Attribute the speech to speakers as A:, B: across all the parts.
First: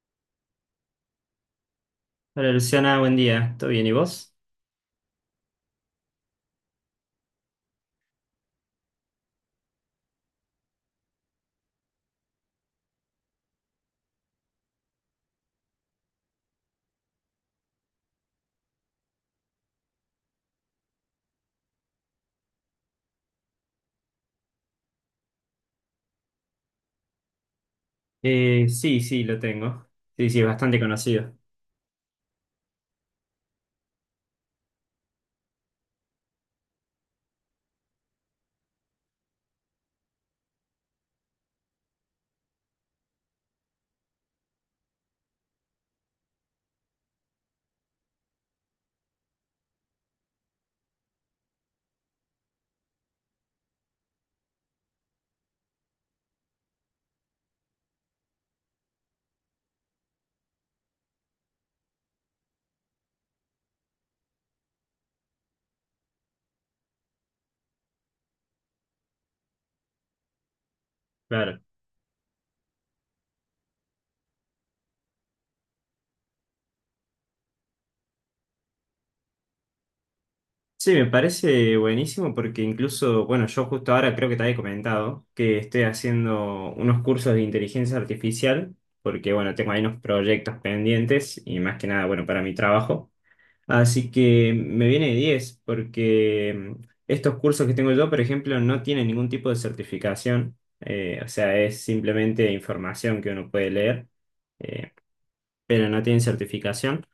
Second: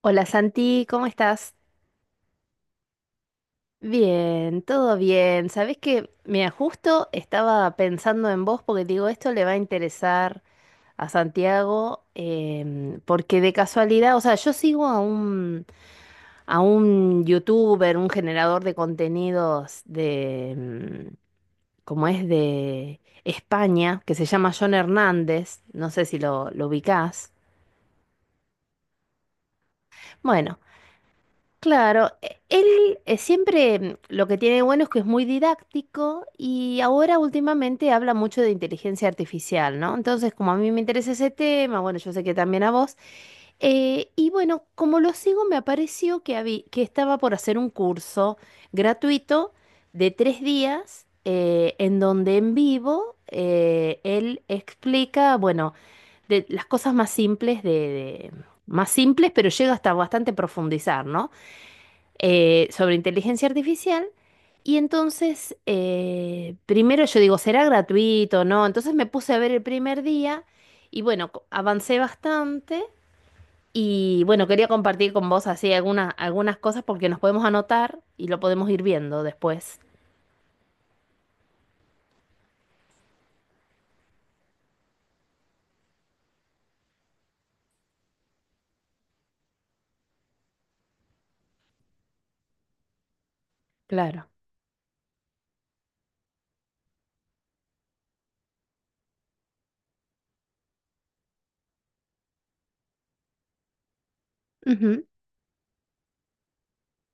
A: Hola Santi, ¿cómo estás?
B: Hola Luciana, buen día. ¿Todo bien y vos?
A: Bien, todo bien. Sabés que, mira, justo estaba pensando en vos porque digo, esto le va a interesar a Santiago, porque de casualidad, o sea, yo sigo a a un youtuber, un generador de contenidos de, como es de España, que se llama John Hernández, no sé si lo ubicás.
B: Sí, sí, lo tengo. Sí, sí, es
A: Bueno.
B: bastante conocido.
A: Claro, él siempre lo que tiene bueno es que es muy didáctico y ahora últimamente habla mucho de inteligencia artificial, ¿no? Entonces, como a mí me interesa ese tema, bueno, yo sé que también a vos, y bueno, como lo sigo, me apareció que estaba por hacer un curso gratuito de tres días en donde en vivo él explica, bueno, de las cosas más simples más simples, pero llega hasta bastante profundizar, ¿no? Sobre inteligencia artificial. Y entonces, primero yo digo, ¿será gratuito? No. Entonces me puse a ver el primer día y bueno,
B: Claro.
A: avancé bastante. Y bueno, quería compartir con vos así algunas cosas porque nos podemos anotar y lo podemos ir viendo después.
B: Sí, me parece buenísimo porque incluso, bueno, yo justo ahora creo que te había comentado que estoy haciendo unos cursos de inteligencia artificial porque, bueno, tengo ahí unos proyectos pendientes y más que nada, bueno, para mi trabajo. Así
A: Claro.
B: que me viene de 10 porque estos cursos que tengo yo, por ejemplo, no tienen ningún tipo de certificación, o sea, es simplemente información que uno puede leer, eh, pero no tienen certificación.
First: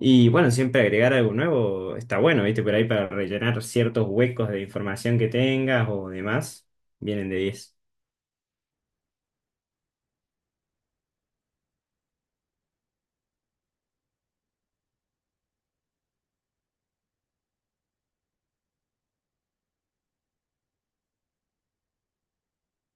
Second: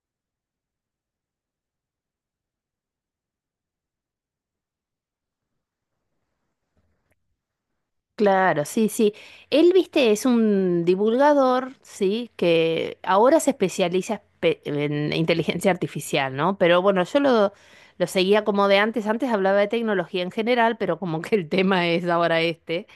B: Y bueno, siempre agregar algo nuevo está bueno, ¿viste? Por ahí para rellenar ciertos huecos de información que tengas o demás, vienen de diez.
A: Claro, sí, sí. Él, viste, es un divulgador, sí, que ahora se especializa en inteligencia artificial, ¿no? Pero bueno, lo seguía como de antes. Antes hablaba de tecnología en general, pero como que el tema es ahora este.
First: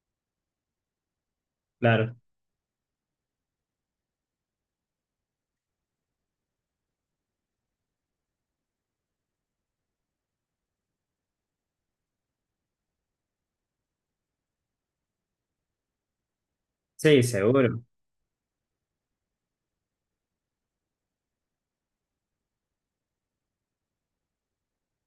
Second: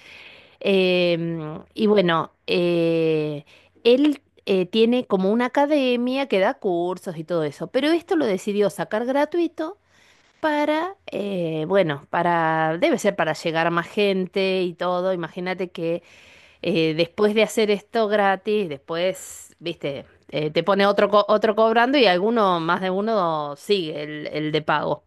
A: Y
B: Claro,
A: bueno, él tiene como una academia que da cursos y todo eso, pero esto lo decidió sacar gratuito para, bueno, para, debe ser para llegar a más gente y todo. Imagínate que
B: sí,
A: después de hacer
B: seguro.
A: esto gratis, después, viste, te pone otro cobrando y alguno, más de uno, sigue el de pago.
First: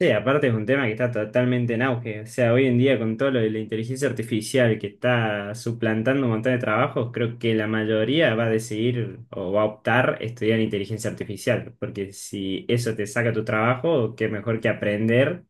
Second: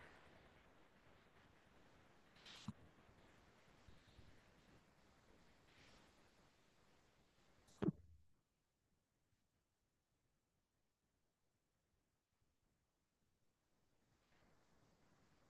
B: Sí, aparte es un tema que está totalmente en auge. O sea, hoy en día con todo lo de la inteligencia artificial que está suplantando un montón de trabajos, creo que la mayoría va a decidir o va a optar estudiar inteligencia artificial, porque si eso te saca tu trabajo, qué mejor que aprender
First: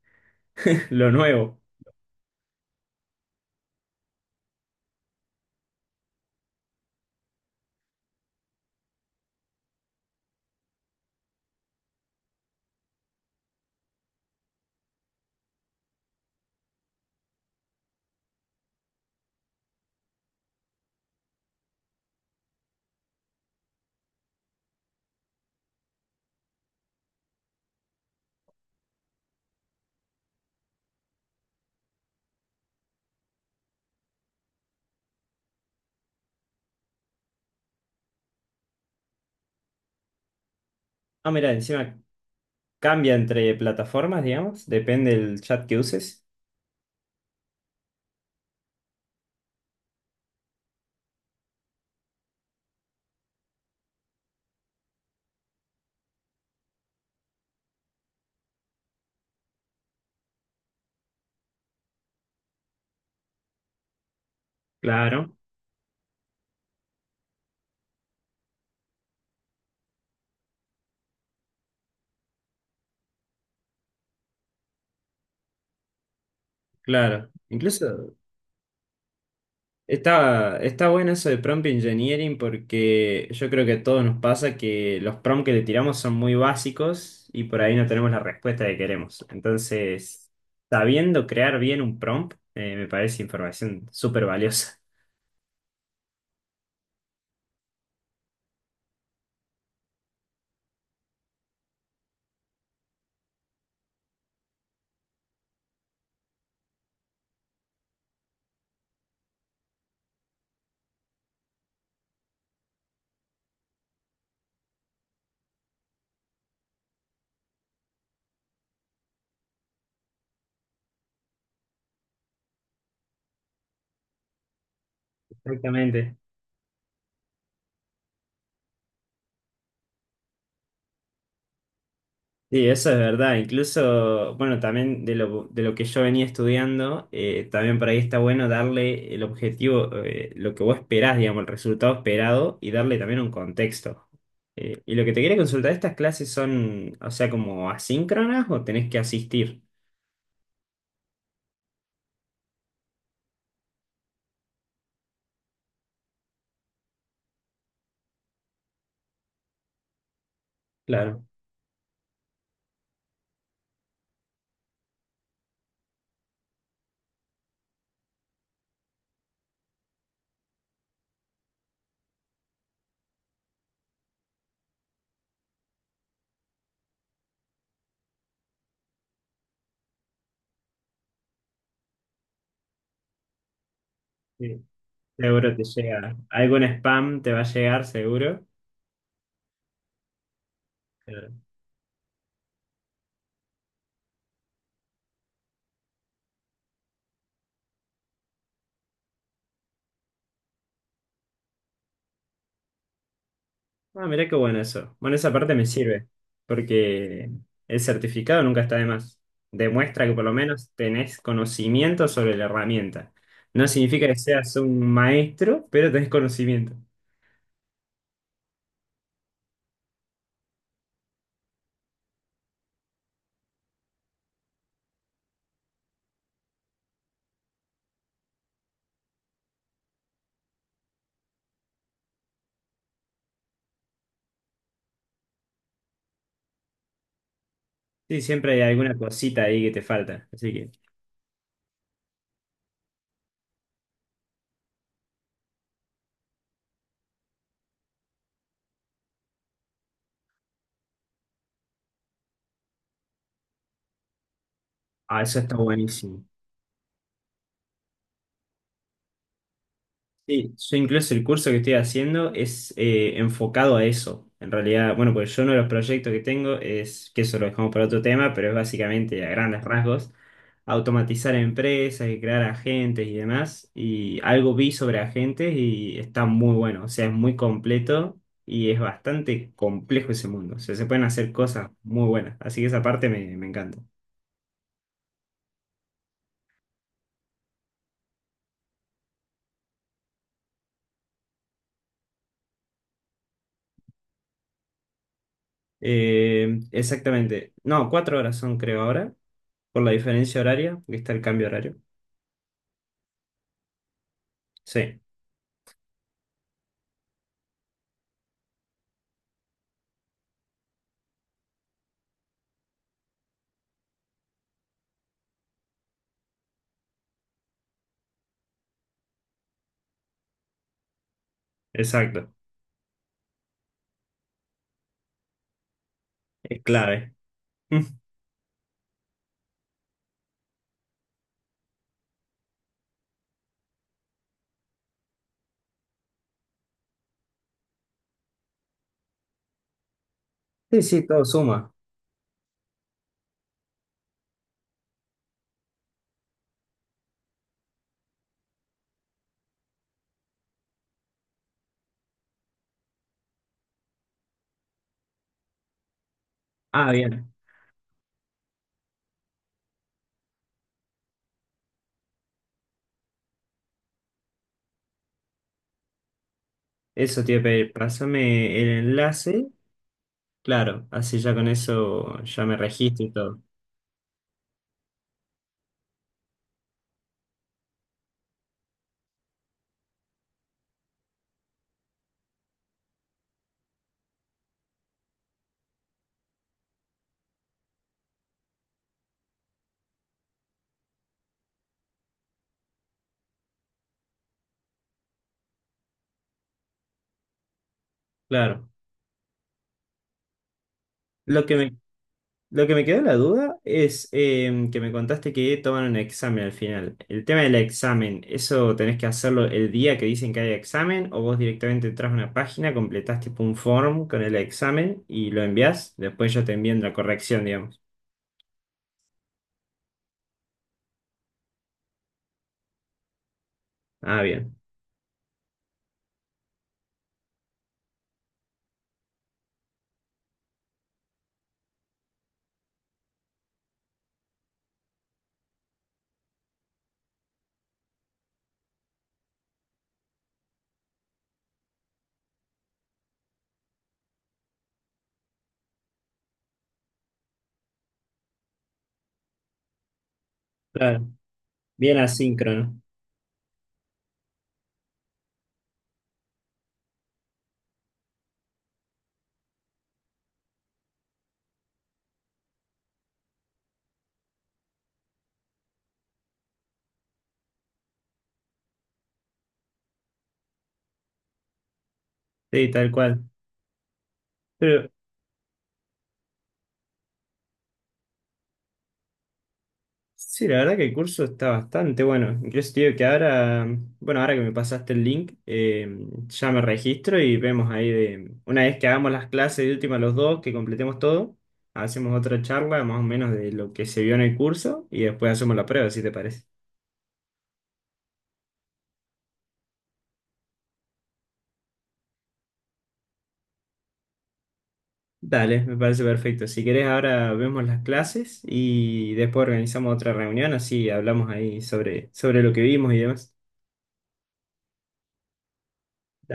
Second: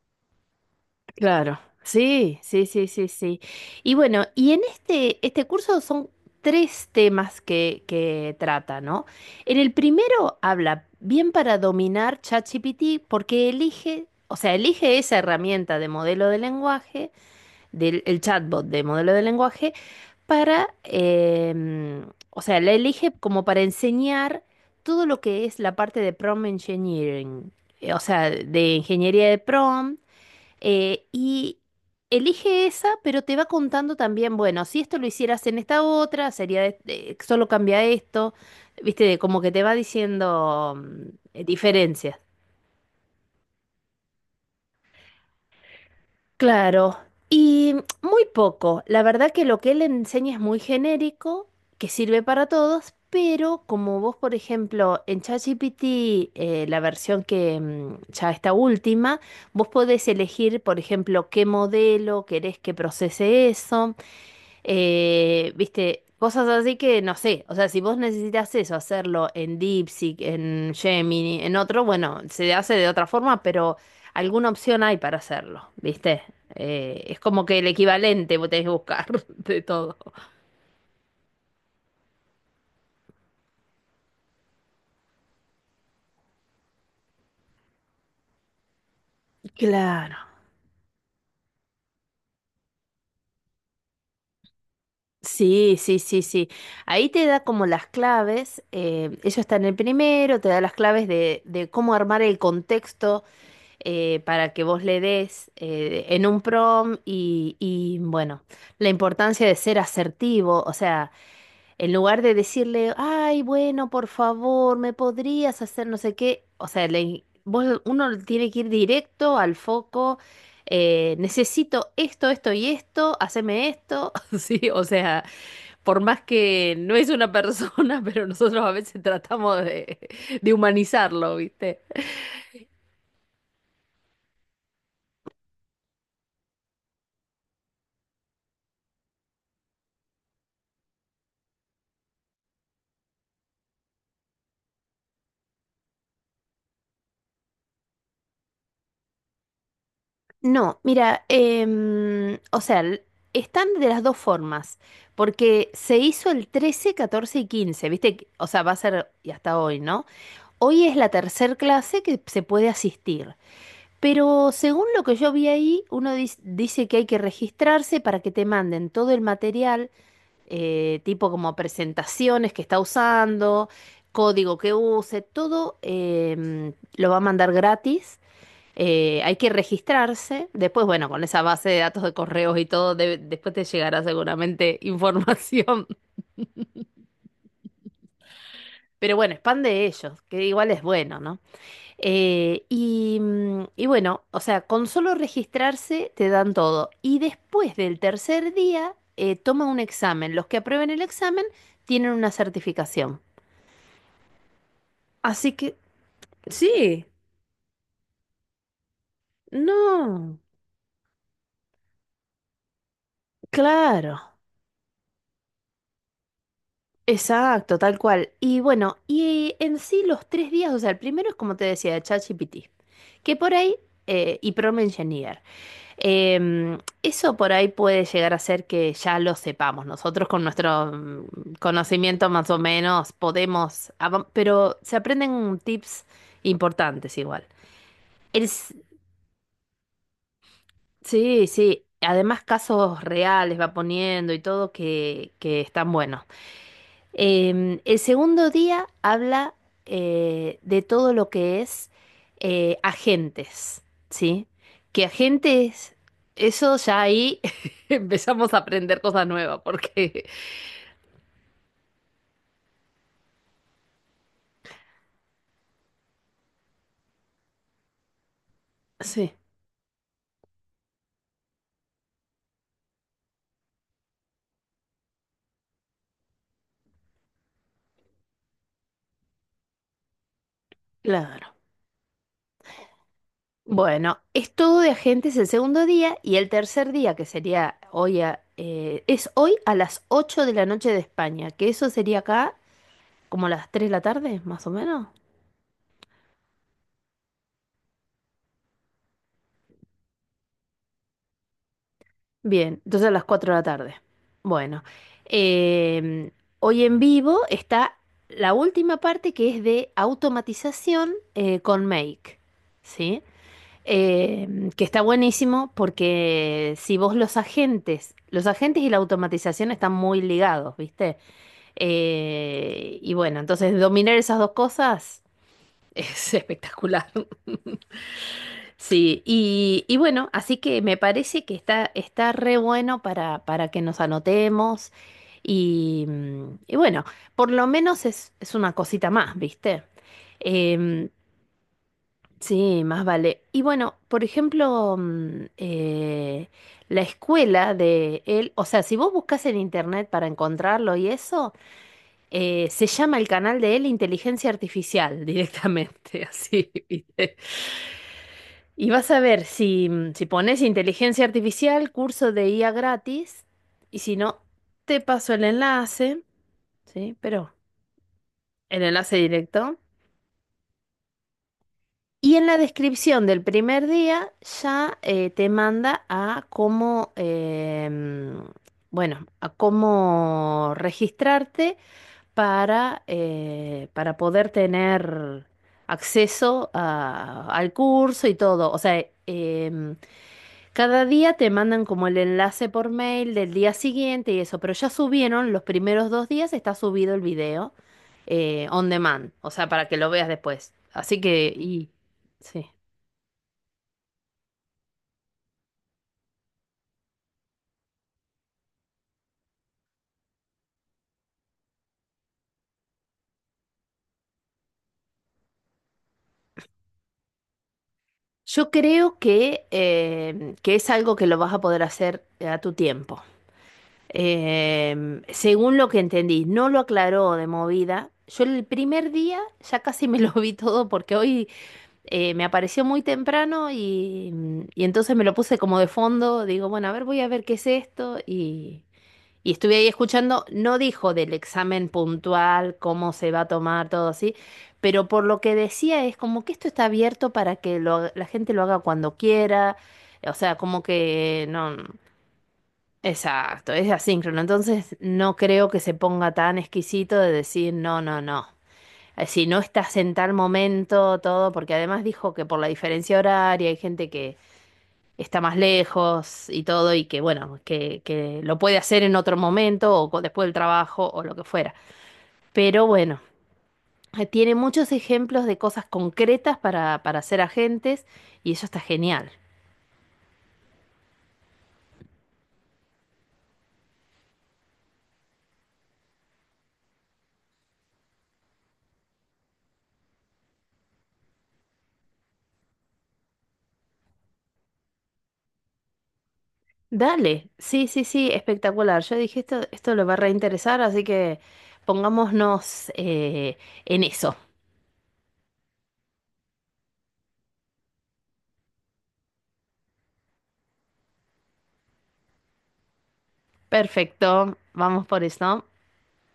B: lo
A: Claro,
B: nuevo.
A: sí, sí, sí, sí, sí. Y bueno, y en este curso son tres temas que trata, ¿no? En el primero habla bien para dominar ChatGPT porque elige, o sea, elige esa herramienta de modelo de lenguaje, del el chatbot de modelo de lenguaje, para, o sea, la elige como para enseñar todo lo que es la parte de prompt engineering, o sea, de ingeniería de prompt y elige esa, pero te va contando también, bueno, si esto lo hicieras en esta otra, sería solo cambia esto, viste, como que te va diciendo
B: Ah, mira, encima
A: diferencias.
B: cambia entre plataformas, digamos, depende del chat que uses.
A: Claro, y muy poco. La verdad que lo que él enseña es muy genérico, que sirve para todos, pero como vos, por ejemplo, en ChatGPT, la versión que ya está última, vos podés elegir, por ejemplo, qué modelo querés que procese eso.
B: Claro,
A: Viste, cosas así que no sé. O sea, si vos necesitas eso, hacerlo en DeepSeek, en Gemini, en otro, bueno, se hace de otra forma, pero alguna opción hay para hacerlo, ¿viste? Es
B: claro.
A: como que el
B: Incluso,
A: equivalente vos tenés que buscar de todo.
B: está bueno eso de prompt engineering porque yo creo que a todos nos pasa que los prompts que le tiramos son muy básicos y por ahí no tenemos la respuesta que queremos.
A: Claro.
B: Entonces, sabiendo crear bien un prompt, me parece información súper valiosa.
A: Sí, sí, sí, sí. Ahí te da como las claves, ellos están en el primero, te da las claves de cómo armar el contexto para que vos le des en un prom bueno, la importancia de ser asertivo, o sea, en lugar de decirle, ay, bueno, por favor, me podrías hacer no sé qué, o sea, uno tiene que ir directo al foco, necesito esto, esto y esto, haceme esto, sí, o sea, por
B: Exactamente.
A: más que no es una persona, pero nosotros a veces tratamos de humanizarlo, ¿viste?
B: Sí, eso es verdad. Incluso, bueno, también de lo que yo venía estudiando, también por ahí está bueno darle el objetivo, lo que vos esperás, digamos, el resultado esperado y darle también un contexto. Y lo que te quería consultar, ¿estas clases son, o sea, como asíncronas o tenés que asistir?
A: No, mira, o sea, están de las dos formas, porque se hizo el 13, 14 y 15, ¿viste? Que- O sea, va a ser y hasta hoy, ¿no? Hoy es la
B: Claro.
A: tercer clase que se puede asistir, pero según lo que yo vi ahí, uno dice que hay que registrarse para que te manden todo el material, tipo como presentaciones que está usando, código que use, todo lo va a mandar gratis. Hay que registrarse. Después, bueno, con esa base de datos de correos y todo, después te llegará
B: Sí.
A: seguramente
B: Seguro te
A: información.
B: llega. Algún spam te va a llegar, seguro.
A: Pero bueno, es pan de ellos, que igual es bueno, ¿no? Y bueno, o sea, con solo registrarse te dan todo. Y después del tercer día, toma un examen. Los que aprueben el examen tienen una certificación.
B: Ah, mirá qué bueno eso. Bueno, esa
A: Así
B: parte me
A: que,
B: sirve,
A: sí,
B: porque el certificado nunca está de más. Demuestra que por lo
A: no,
B: menos tenés conocimiento sobre la herramienta. No significa que
A: claro.
B: seas un maestro, pero tenés conocimiento.
A: Exacto, tal cual. Y bueno, y en sí los tres días, o sea, el primero es como te decía, de ChatGPT, que por ahí, y Prompt Engineer, eso por ahí puede llegar a ser que ya lo sepamos. Nosotros con nuestro conocimiento más o menos podemos, pero se aprenden tips importantes igual.
B: Sí,
A: El
B: siempre hay
A: s-
B: alguna cosita ahí que te falta. Así que,
A: sí, sí, además casos reales va poniendo y todo que están buenos. El segundo día habla de todo lo que es agentes, ¿sí? Que
B: ah, eso está
A: agentes,
B: buenísimo.
A: eso ya ahí empezamos a aprender cosas nuevas, porque…
B: Sí, yo incluso el curso que estoy haciendo es enfocado a eso. En realidad, bueno, pues yo uno de los proyectos que tengo es, que eso lo dejamos para otro tema, pero es básicamente a
A: Sí,
B: grandes rasgos, automatizar empresas y crear agentes y demás. Y algo vi sobre agentes y está muy bueno, o sea, es muy completo y es bastante complejo ese mundo. O sea, se pueden hacer
A: claro.
B: cosas muy buenas. Así que esa parte me encanta.
A: Bueno, es todo de agentes el segundo día y el tercer día, que sería hoy, es hoy a las 8 de la noche de España, que eso sería acá como las 3 de la tarde, más o menos.
B: Exactamente. No, 4 horas son creo ahora, por la diferencia horaria, porque está el cambio horario.
A: Bien, entonces a las 4 de la tarde. Bueno,
B: Sí,
A: em, hoy en vivo está la última parte que es de automatización con Make, ¿sí? Que está buenísimo porque si vos los agentes y la automatización están muy ligados, ¿viste?
B: exacto.
A: Y bueno, entonces dominar esas dos cosas es
B: Es
A: espectacular.
B: clave. Mm,
A: Sí, bueno, así que me parece que está, está re bueno para que nos anotemos y bueno, por lo menos es una cosita más, ¿viste?
B: sí, sí,
A: Em,
B: todo suma.
A: sí, más vale. Y bueno, por ejemplo, la escuela de él, o sea, si vos buscas en internet para encontrarlo y eso, se llama el canal de él Inteligencia Artificial directamente, así,
B: Ah, bien.
A: ¿viste? Y vas a ver si pones inteligencia artificial, curso de IA gratis, y si no, te paso el enlace, ¿sí?
B: Eso te iba a
A: Pero
B: pedir. Pásame el
A: el enlace
B: enlace.
A: directo.
B: Claro, así ya con eso
A: Y
B: ya
A: en
B: me
A: la
B: registro y
A: descripción
B: todo.
A: del primer día ya te manda a cómo, bueno, a cómo registrarte para poder tener acceso al curso y todo. O sea, em, cada día te mandan como el enlace por mail del día siguiente y eso, pero ya subieron los primeros dos días, está subido el video
B: Claro.
A: on demand, o sea, para que lo veas después. Así
B: Lo
A: que,
B: que me,
A: y
B: lo
A: sí.
B: que me quedó la duda es que me contaste que toman un examen al final. El tema del examen, ¿eso tenés que hacerlo el día que dicen que hay examen o vos directamente entras a una página, completás tipo un form con el examen y lo envías? Después yo te envían la corrección, digamos.
A: Yo creo que es algo que lo vas a poder hacer a tu tiempo.
B: Ah, bien.
A: Según lo que entendí, no lo aclaró de movida. Yo el primer día ya casi me lo vi todo porque hoy me apareció muy temprano y entonces me lo puse como de fondo. Digo, bueno, a ver, voy a ver qué es esto. Y estuve ahí escuchando. No dijo del examen puntual, cómo se va a tomar, todo así. Pero por lo que decía es como que esto está abierto para que la gente lo haga cuando quiera. O sea, como
B: Claro.
A: que no.
B: Bien asíncrono,
A: Exacto, es asíncrono. Entonces no creo que se ponga tan exquisito de decir, no, no, no si no estás en tal momento, todo, porque además dijo que por la diferencia horaria hay gente que está más lejos y todo, y que bueno, que lo puede hacer en otro momento o después del trabajo o lo que fuera.
B: sí,
A: Pero
B: tal
A: bueno,
B: cual.
A: tiene
B: Pero
A: muchos ejemplos de cosas concretas para ser agentes y eso está genial.
B: sí, la verdad que el curso está bastante bueno. Incluso te digo que ahora, bueno, ahora que me pasaste el link, ya me registro y vemos ahí de, una vez que hagamos las clases de última los dos, que completemos todo, hacemos otra charla más o menos de lo que se vio en el curso y después hacemos la prueba, si te parece.
A: Dale, sí, sí, sí, espectacular. Yo dije, esto le va a reinteresar, así que pongámonos en eso.
B: Dale, me parece perfecto. Si querés, ahora vemos las clases y después organizamos otra reunión, así hablamos ahí sobre lo que vimos y demás.
A: Perfecto, vamos por eso.